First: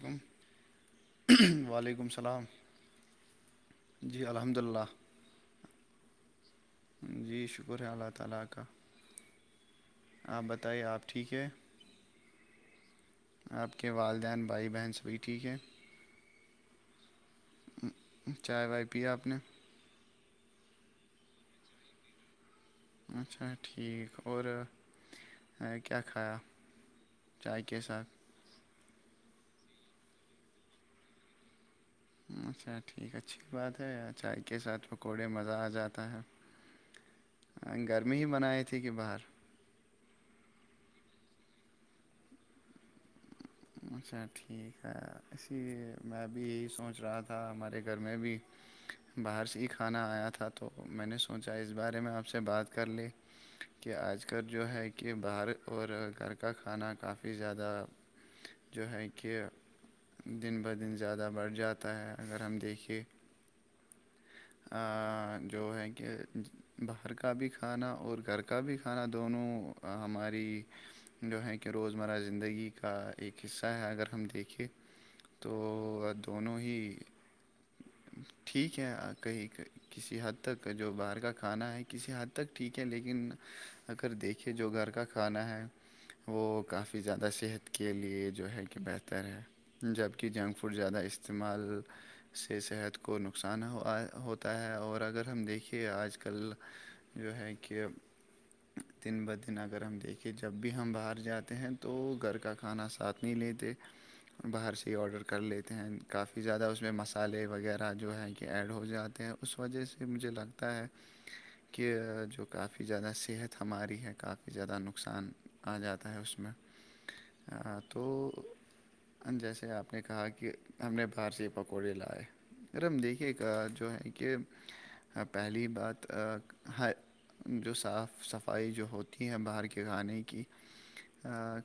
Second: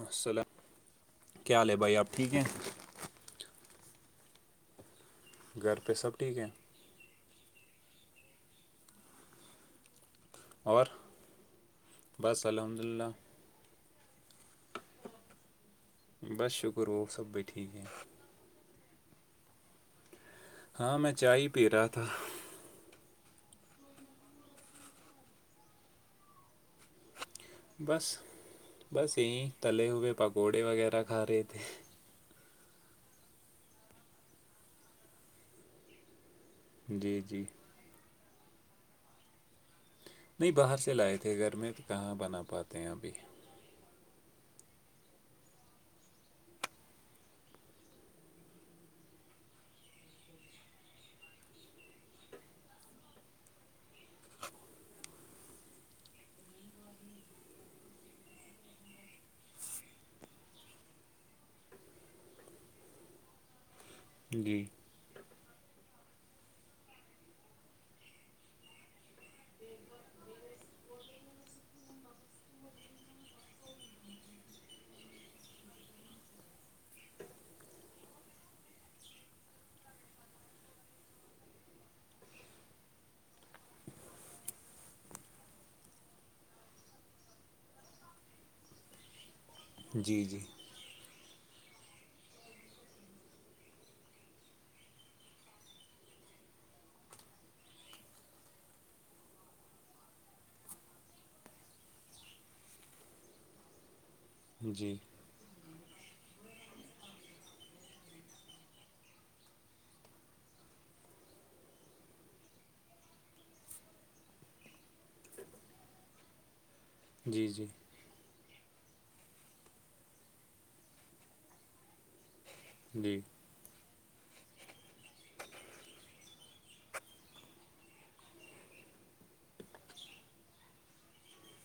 السلام کیا حال ہے بھائی وعلیکم آپ ٹھیک ہیں السلام جی الحمد للہ گھر پہ سب ٹھیک ہیں جی شکر ہے اللہ تعالی کا آپ بتائیے اور آپ ٹھیک ہے بس الحمد للہ آپ کے والدین بھائی بہن سبھی ٹھیک ہے بس شکر وہ سب بائی ٹھیک ہے چائے وائے پیا آپ نے ہاں میں چائے ہی پی رہا تھا اچھا ٹھیک اور کیا کایا بس بس یہی تلے ہوئے پکوڑے وغیرہ کھا رہے تھے اچھا ٹھیک اچھی بات ہے یار چائے کے ساتھ پکوڑے مزہ آ جاتا ہے جی جی گرمی ہی بنائی تھی کہ باہر نہیں باہر سے لائے تھے گھر میں تو کہاں بنا پاتے ہیں ابھی اچھا ٹھیک ہے اسی میں بھی یہی سوچ رہا تھا ہمارے گھر میں بھی باہر سے ہی کھانا آیا تھا تو میں نے سوچا اس بارے میں آپ سے ب کر لے کہ آج کل جو ہے کہ باہر اور گھر کا کھانا کافی زیادہ جو ہے کہ دن ب دن زیادہ بڑھ جاتا ہے اگر ہم دیکھیے جی جو ہے کہ باہر کا بھی کھانا اور گھر کا بھی کھانا دونوں ہماری جو ہے کہ روزمرہ زندگی کا ایک حصہ ہے اگر ہم دیکھیں تو دونوں ہی کیا کہ کسی حد تک جو باہر کا کھانا ہے کسی حد تک ٹھیک ہے لیکن اگر دیکھے جو گھر کا کھانا ہے وہ کافی زیادہ صحت کے لیے جو ہے کہ بہتر ہے جی جبکہ جی جنک فوڈ زیادہ استعمال سے صحت کو نقہ نقصان ہو ہوتا ہے اور اگر ہم دیکھے آج کل جو ہے کہ دن بہدن اگر ہم دیکھیں جب بھی ہم باہر جاتے ہیں تو گھر کا کھانا ساتھ نہیں لیتے باہر سے ہی جی آڈر کر لیتے ہیں کافی زیادہ اس میں مسالے وغیرہ جو ہے کہ ایڈ ہو جاتے ہیں اس وجہ سے مجھے لگتا ہے کہ جو کافی زیادہ صحت ہماری ہے کافی زیادہ نقصان آ جاتا ہے اس میں جی جی [unintelligible] تو جیسے آپ نے کہا کہ ہم نے باہر سے پکوڑے لائے ار ہم جی دیکھیے جو ہے کہ پہلی بات جو صاف صفائی جو ہوتی ہے باہر کے کھانے کی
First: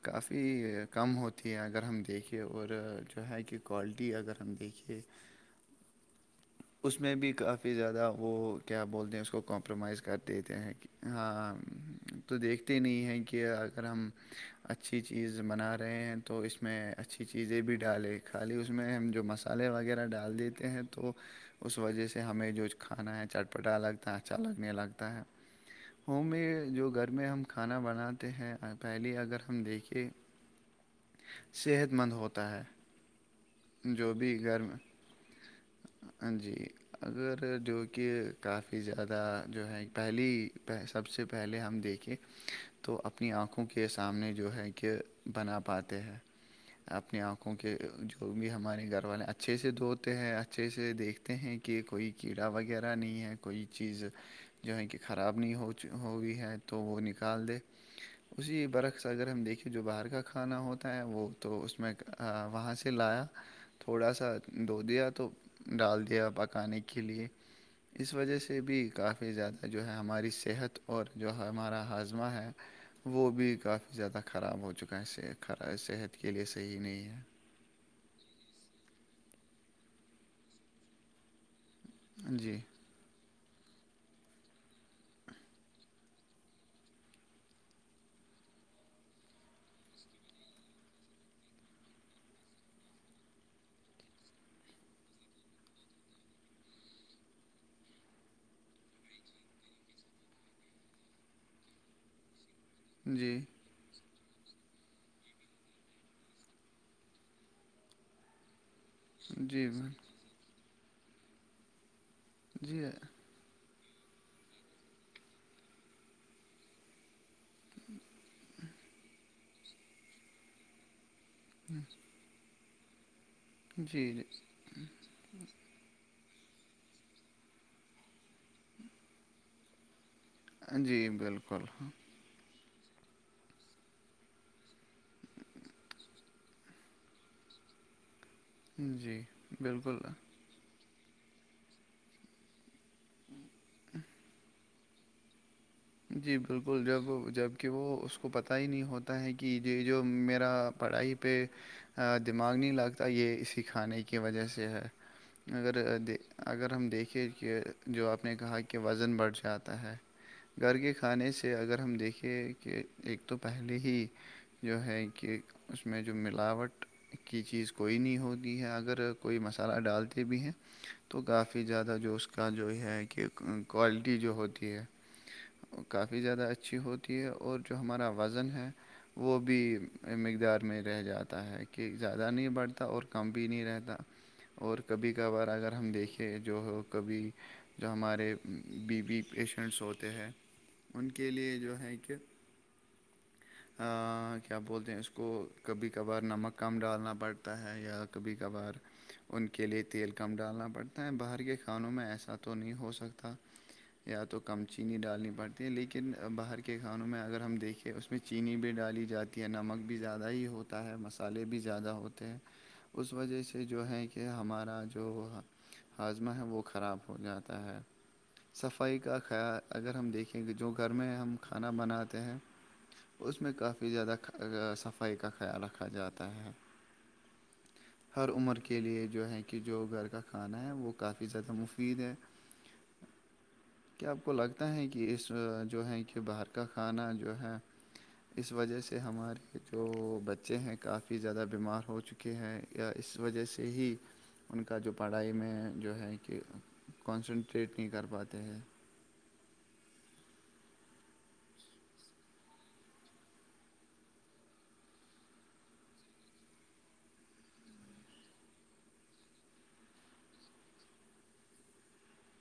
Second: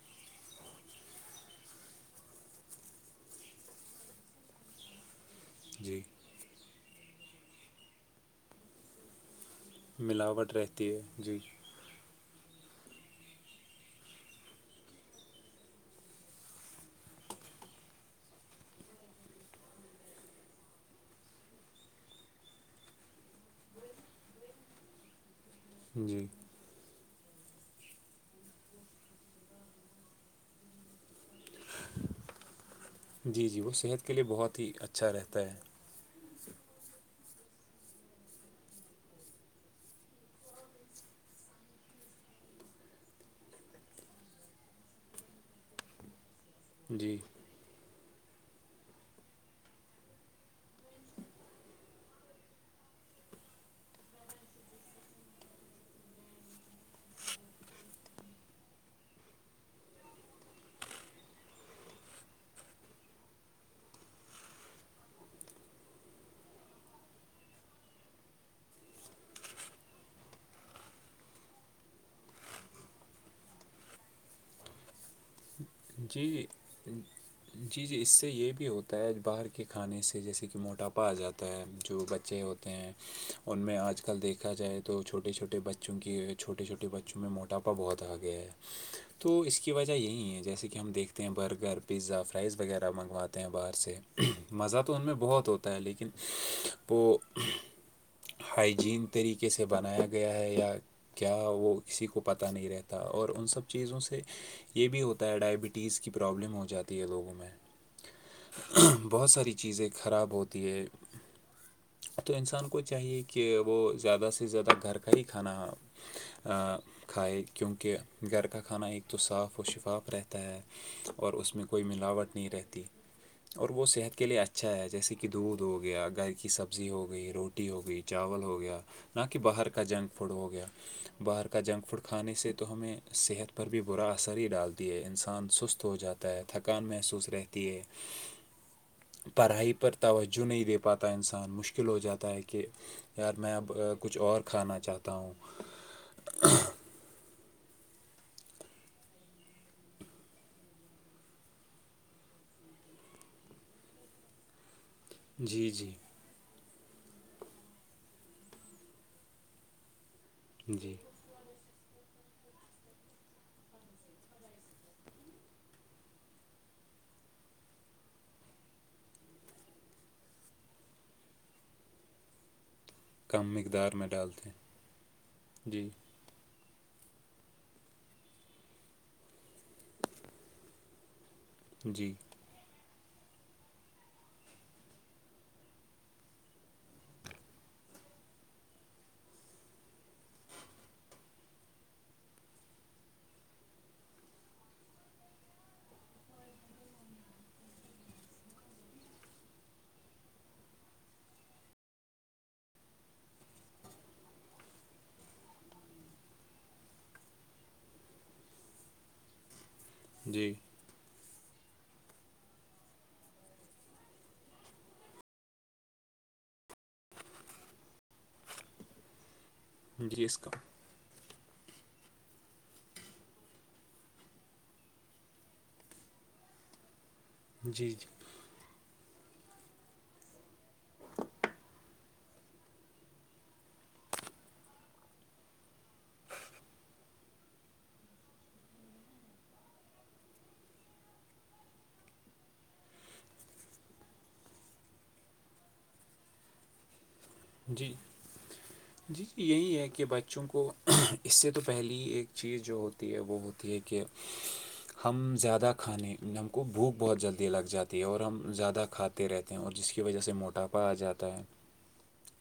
کافی کم ہوتی ہے اگر ہم دیکھھیے اور جو ہے کہ کوالٹی اگر ہم دیکھے جی اس میں بھی کافی زیادہ وہ کیا بولتے ہیں اس کو کام کمپرومائز کر ملاوٹ دیتے ہیں کہ رہتی ہے جی ہاں تو دیکھتے نہیں ہیں کہ اگر ہم اچھی چیز بنا رہے ہیں تو اس میں اچھی چیزیں بھی ڈالیں خالی اس میں ہم جو مسئلے وغیرہ ڈال دیتے ہیں تو اس وجہ سے ہمیں جو کھانا ہے چٹپٹا لگتا ہے اچھا لگنے لگتا ہے ہوم جی میں جو گھر میں ہم کھانا بناتے ہیں پہلے اگر ہم دیکھیں صحت مند ہوتا ہے جی جی وہ صحت جو کے لیے بھی بہت گھر ہی میں اچھا رہتا ہے ہاں جی اگر جو کہ کافی زیادہ جو ہے پہلی سب سے پہلے ہم دیکھیں تو اپنی آنکھوں کے سامنے جو ہے کہ بنا پاتے ہیں جی اپنی آنکھوں کے جو بھی ہمارے گھر والے اچھے سے دھوتے ہیں اچھے سے دیکھتے ہیں کہ کوئی کیڑا وغیرہ نہیں ہے کوئی چیز جو ہے کہ خراب نہیں ہوئی ہے تو وہ نکال دے اسی برق اگر ہم دیکھیں جو باہر کا کھانا ہوتا ہے وہ تو اس میں وہاں سے لایا تھوڑا سا دھو دیا تو ڈال دیا پکانے کے لیے اس وجہ سے بھی کافی زیادہ جو ہے ہماری صحت اور جو ہمارا ہاضمہ ہے وہ بھی کافی زیادہ خراب ہو چکا ہے صحت کے لیے جی صحیح نہیں ہے جی جی اس سے یہ بھی ہوتا ہے باہر کے کھانے سے جیسے کہ موٹاپا پا جاتا ہے جو بچے جی ہوتے ہیں ان میں آج کل دیکھا جائے تو چھوٹے چھوٹے بچوں کی چھوٹے چھوٹے بچوں میں موٹاپا بہت آ گیا ہے تو اس کی وجہ یہی ہے جیسے کہ کہ ہم دیکھتے ہیں برگر پیزا فرائز وغیرہ منگواتے ہیں باہر سے مزہ تو ان میں بہت ہوتا ہے ہوتا ہے لیکن وہ ہائیجین طریقے سے بنایا گیا ہے یا کیا وہ کسی کو پتاہ نہیں رہتا اور جی ان سب چیزوں سے یہ بھی ہوتا ہے ٹیج کی پرابلم ہو جاتی ہے لوگوں میں بہت ساری جی چیزیں میم، خراب ہوتی ہے تو انسان جی کو چاہیے کہ کہ وہ زیادہ سے زیادہ گھر کا ہی کھانا کھائے کیونکہ گھر کا کھانا ایک تو صاف و شفاف رہتا ہے اور اس میں کوئی ملاوٹ نہیں رہتی اور وہ صحت جی کے لیے اچھا ہے جیسے کہ دودھ ہو گیا گھر کی سبزی ہو گئی روٹی ہو گئی چاول ہو گیا نہ کہ باہر کا جنک فوڈ ہو گیا جی باہر کا بالکل جنک ہاں، فوڈ کھانے سے تو ہمیں صحت پر بھی برا اثر ہی ڈالتی ہے انسان انسان سست ہو جاتا ہے تھکان محسوس رہتی ہے جی پڑھائی پر بالکل توجہ نہیں دے پاتا انسان مشکل ہو جاتا ہے کہ یار میں اب کچھ اور کھانا چاہتا ہوں جی بالکل جب جب کہ وہ اس کو پتا ہی نہیں ہوتا ہے کہ یہ جو میرا پڑھائی پہ دماغ نہیں لگتا یہ اس کھانے کی وجہ سے ہے جی جی مگر د اگر ہم دیکھیں کہ جو آپ نے کہا کہ وزن بڑھ جاتا ہے گھر کے جی کھانے سے اگر ہم دیکھیں کہ ایک تو پہلے ہی جو ہے کہ اس میں جو ملاوٹ کی چیز کوئی نہیں ہوتی ہے اگر کوئی مسالہ ڈالتے بھی ہیں تو کافی زیادہ جو اس کا جو ہے کہ کم مقدار میں کوالٹی جو ڈالتے ہوتی ہے جی بھی زیادہ اچھی ہوتی ہے اور جو ہمارا وزن ہے وہ بھی مقدار میں رہ جاتا ہے کہک جی زیادہ نہیں بڑھتا اور کم بھی نہیں رہتا اور کبھی کبھار اگر ہم دیکھیں جو ہو کبھی جو ہمارے بی بی پیشنٹس ہوتے ہیں ان کے لیے جو ہے کہ کیا بولتے ہیں اس کو کبھی کبھار نمک کم ڈالنا پڑتا ہے یا کبھی کبھار ان کے لیئے تیل کم ڈالنا پڑتا ہے باہر کے کھانوں میں ایسا تو نہیں ہو سکتا یا تو کم چینی ڈالنی پڑتی ہے لیکن باہر کے کھانوں میں اگر ہم دیکھیں اس میں چینی بھی ڈالی جاتی تییا نمک بھی زیادہ ہی جی ہوتا ہے مسالحے بھی زیادہ ہوتے ہیں اس وجہ سے جو ہے کہ ہمارا جو ہاضمہ ہے وہ خراب ہو جاتا ہے صفائی کا خیال اگر ہم جی اس دیکھیں کا جو گھر میں ہم کھانا بناتے ہیں اس میں کافی زیادہ صفائی کا خیال رکھا جاتا ہے جی جی ہر عمر کے لیے جو ہے کہ جو گھر کا کھانا ہے وہ کافی زیادہ مفید ہے کیا آپ کو لگتا ہے کہ اس جو ہے کہ باہر کا کھانا جو ہے اس وجہ سے ہمارے جو بچے ہیں کافی زیادہ بیمار ہو چکے ہیں کے ہیں یا اس وجہ سے ہی ان کا جو پڑھائی میں جو ہے کہ کنسنٹریٹ نہیں جی کر پاتے ہیں جی جی یہی ہے کہ بچوں کو اس سے تو پہلیے ہی ایک چیز جو ہوتی ہوتی ہے بہت ہی کہ ہم زیادہ کھانے ہم کو بھوک بہت جلدی لگ جاتی ہے اور ہم زیادہ کھاے رہتے ہیں اور جس کی وجہ سے موٹاپا آ جاتا ہے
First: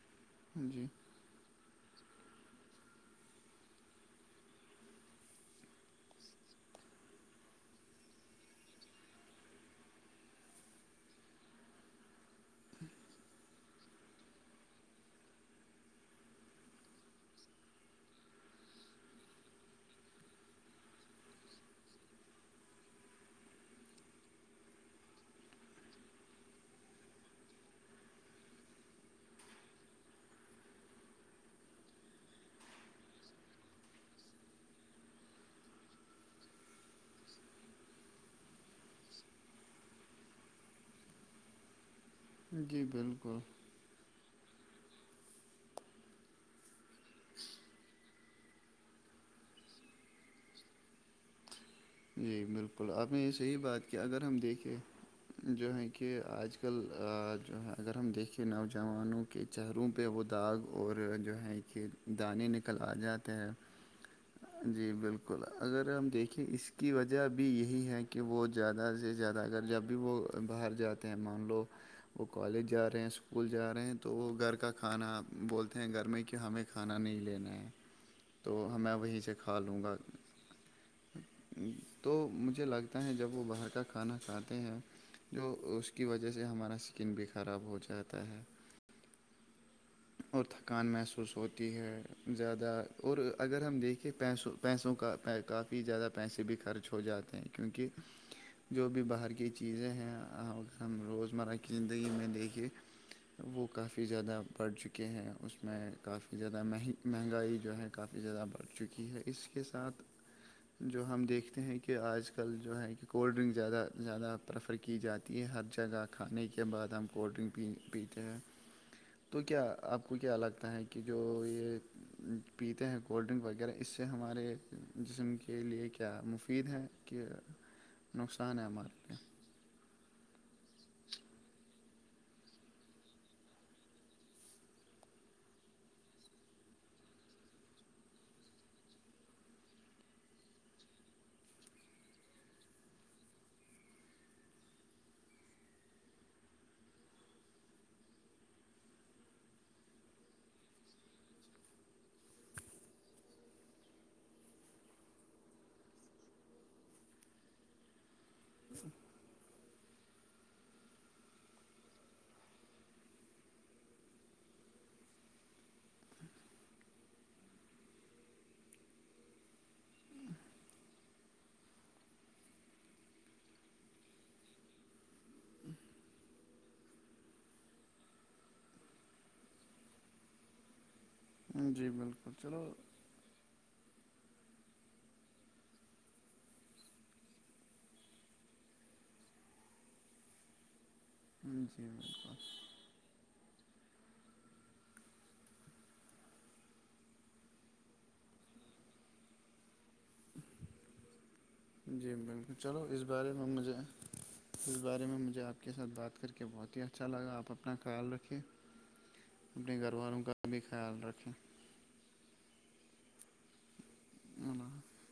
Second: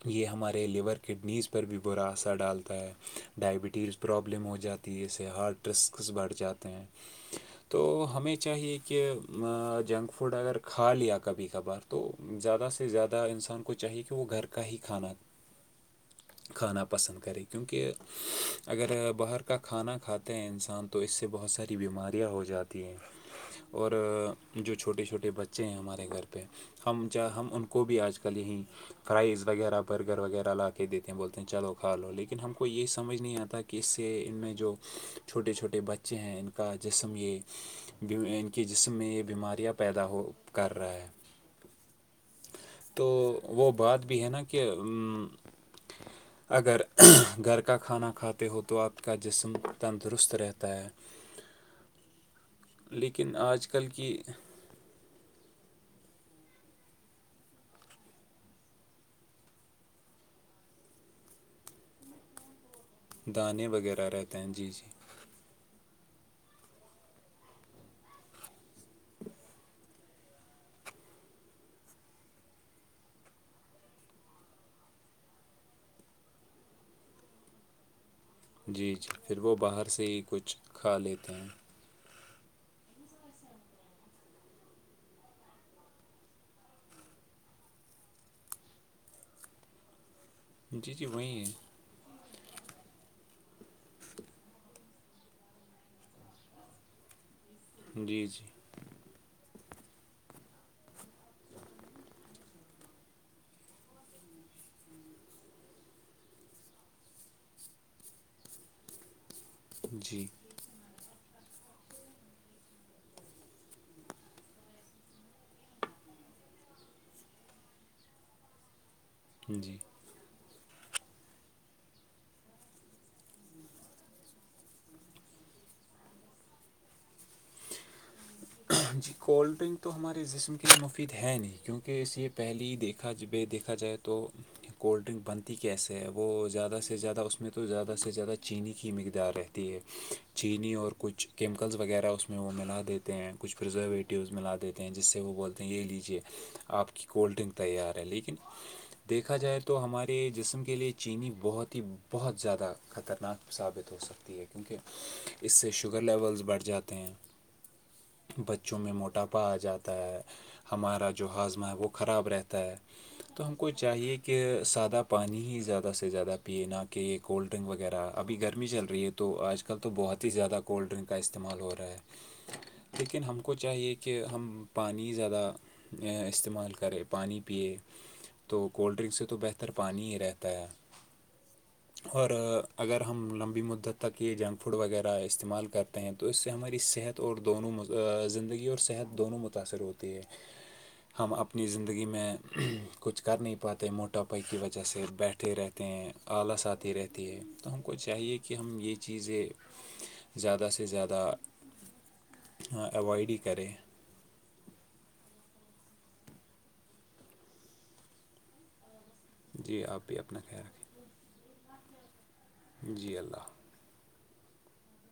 یہ ہمارے جی لیور کڈنیز پ پر بھی برا اثر ڈالتا ہے ڈائبٹیز پرابلم ہو جاتی ہے اس سے ہارٹ رسکس بڑھ جاتے ہیں گگگ تو ہمیں چاہیے کہ جنک فوڈ اگر کھا لیا کبھی کبھار تو زیادہ سے زیادہ انسان کو چاہیے کہ وہ گھر کا ہی کھانا بچ کھانا پسند کرے کیونکہ اگر باہر کا کھانا کھاتے ہیں انسان تو اس سے بہت ساری بیماریاں ہو جاتی ہیں اور جو چھوٹے چھوٹے بچے ہیں ہمارے گھر پہ ہم چ ہم ان کو بھی آج کل یہیں فرائز وغیرہ برگر وغیرہ لا کے دیتے ہیں بولتے ہیں چلو کھا لو لیکن ہم کو یہ سمجھ نہیں آتا کہ کہ اس سے ان میں جو چھوٹے چھوٹے بچے ہیں ان کا جسم یہ ان کے جسم میں یہ بیماریاں پیدا ہو کر رہا ہے جی تو بالکل وہ بات بھی ہے نا کہ اگر گھر کا کھانا کھاتے ہو تو آپ کا جسم تندرست رہتا ہے جی بالکل آپ نے یہ لیکن صحیح آج کل بات کہ کی اگر ہم دیکھے جو ہے کہ آج کل جو ہے اگر ہم دیکھیں نوجوانوں کے چہروں پہ وہ داغ اور جو ہے کہ دانے ن کل آ جاتا ہے دانے وغیرہ رہتے ہیں جی بالکل اگر ہم دیکھیں اس کی وجہ بھی یہی ہے کہ وہ زیادہ سے زیادہ اگر جب بھی وہ باہر جاتے ہیں مان لو وہ کالج جا رہے ہیں اسکول جا رہے ہیں تو وہ گھر کا کھانا بولتے ہیں گھر میں کہ ہمیں کھانا نہیں لینا ہے تو جی ہمیں جی وہیں سے پھر وہ کھا لوں باہر گا سے ہی کچھ کھا لیتے ہیں تو مجھے لگتا ہے جب وہ باہر کا کھانا کھاتے ہیں جو اس کی وجہ سے ہمارا سکن بھی خراب ہو جاتا ہے اور تھکان جی جی محسوس وہیں ہوتی ہے زیادہ اور اگر ہم دیکھیں پیسوں پیسوں کا کافی زیادہ پیسے بھی خرچ ہو جاتے ہیں کیونکہ جی جی جو بھی باہر کی چیزیں ہیں ہم روزمرہ کی زندگی میں لے کے وہ کافی زیادہ بڑھ چکے ہیں اس میں کافی زیادہ مہنگی مہنگائی جو ہے کافی زیادہ بڑھ چکی ہے اس کے ساتھ جی جو ہم دیکھتے ہیں کہ آج کل جو ہے کہ کولڈ ڈرنک زیادہ زیادہ پریفر کی جاتی ہر جگہ کھانے کے بعد ہم کولڈ ڈرنک پی پیتے ہیں تو کیا جی آپ کو کو کیا لگتا ہے کہ جو یہ پیتے ہیں کولڈ ڈرنک وغیرہ اس سے ہمارے جسم کی کے لیے کیا مفید ہے کہ نقصان ہے ہمارے جی لیے کولڈ ڈرنک تو ہمارے جسم کے لیے مفید ہے نہیں کیونکہ اسے پہلی دیکھاب دیکھا جائے تو کولڈ ڈرنک بنتی کیسے ہے وہ زیادہ سے زیادہ اس میں تو زیادہ سے زیادہ چینی کی مقدار ہے ہے چینی اور کچھ کیمیکلس وغیرہ اس میں وہ ملا دیتے ہیں کچھ پرریزرویٹیوز ملا دیتے ہیں جس سے وہ بولتے ہیں یہے لیجیے آپ کی کولڈ ڈرنک تیار ہے لیکن دیکھا جائے تو ہمارے جسم کے لیے چینی بہت ہی بہت زیادہ خطرناک ثابت ہو سکتی ہے کیونکہ اس سے شوگر لیولز بڑھ جاتے ہیں بچوں میں موٹاپا آ جاتا ہے ہمارا جو ہاضمہ ہے وہ خراب رہتا ہے تو ہم کو چاہیے کہ سادہ پانی ہی زیادہ سے زیادہ پیے نہ کہ یہ کولڈ ڈرنک وغیرہ ابھی گرمی چل رہی ہے تو آج کل تو بہت ہی زیادہ کولڈ ڈرنگک کا استعمال ہو رہا ہے لیکن ہم کو چاہیے کہ ہم پانی زیادہ استعمال کرے پانی پیئے تو کولڈ ڈرنک سے تو بہتر پانی ہی رہتا ہے جی اور بالکل چلو اگر ہم لمبی مدت تک یہ جنک فوڈ وغیرہ استعمال کرتے ہیں تو اس سے ہماری صحت اور دونوں زندگی اور صحت دونوں متاأثر ہوتی ہے ہم اپنی جی زندگی میں بالکل کچھ کر نہیں پاتے موٹاپائی کی وجہ سے بیٹھے رہتے ہیں آلس آتی رہتے ہے تو ہم کو چاہیے کہ ہم یہ چیزیں [inaudible] زیادہ سے زیادہ جی بالکل چلو اس اوائڈ بارے ہی میں کریں مجھے اس بارے میں مجھے آپ کے ساتھ بات کر کے بہت ہی اچھا لگا آپ اپنا خیال رکھیے اپنے گھر والوں کا بھی خیال رکھیں جی اللہ ان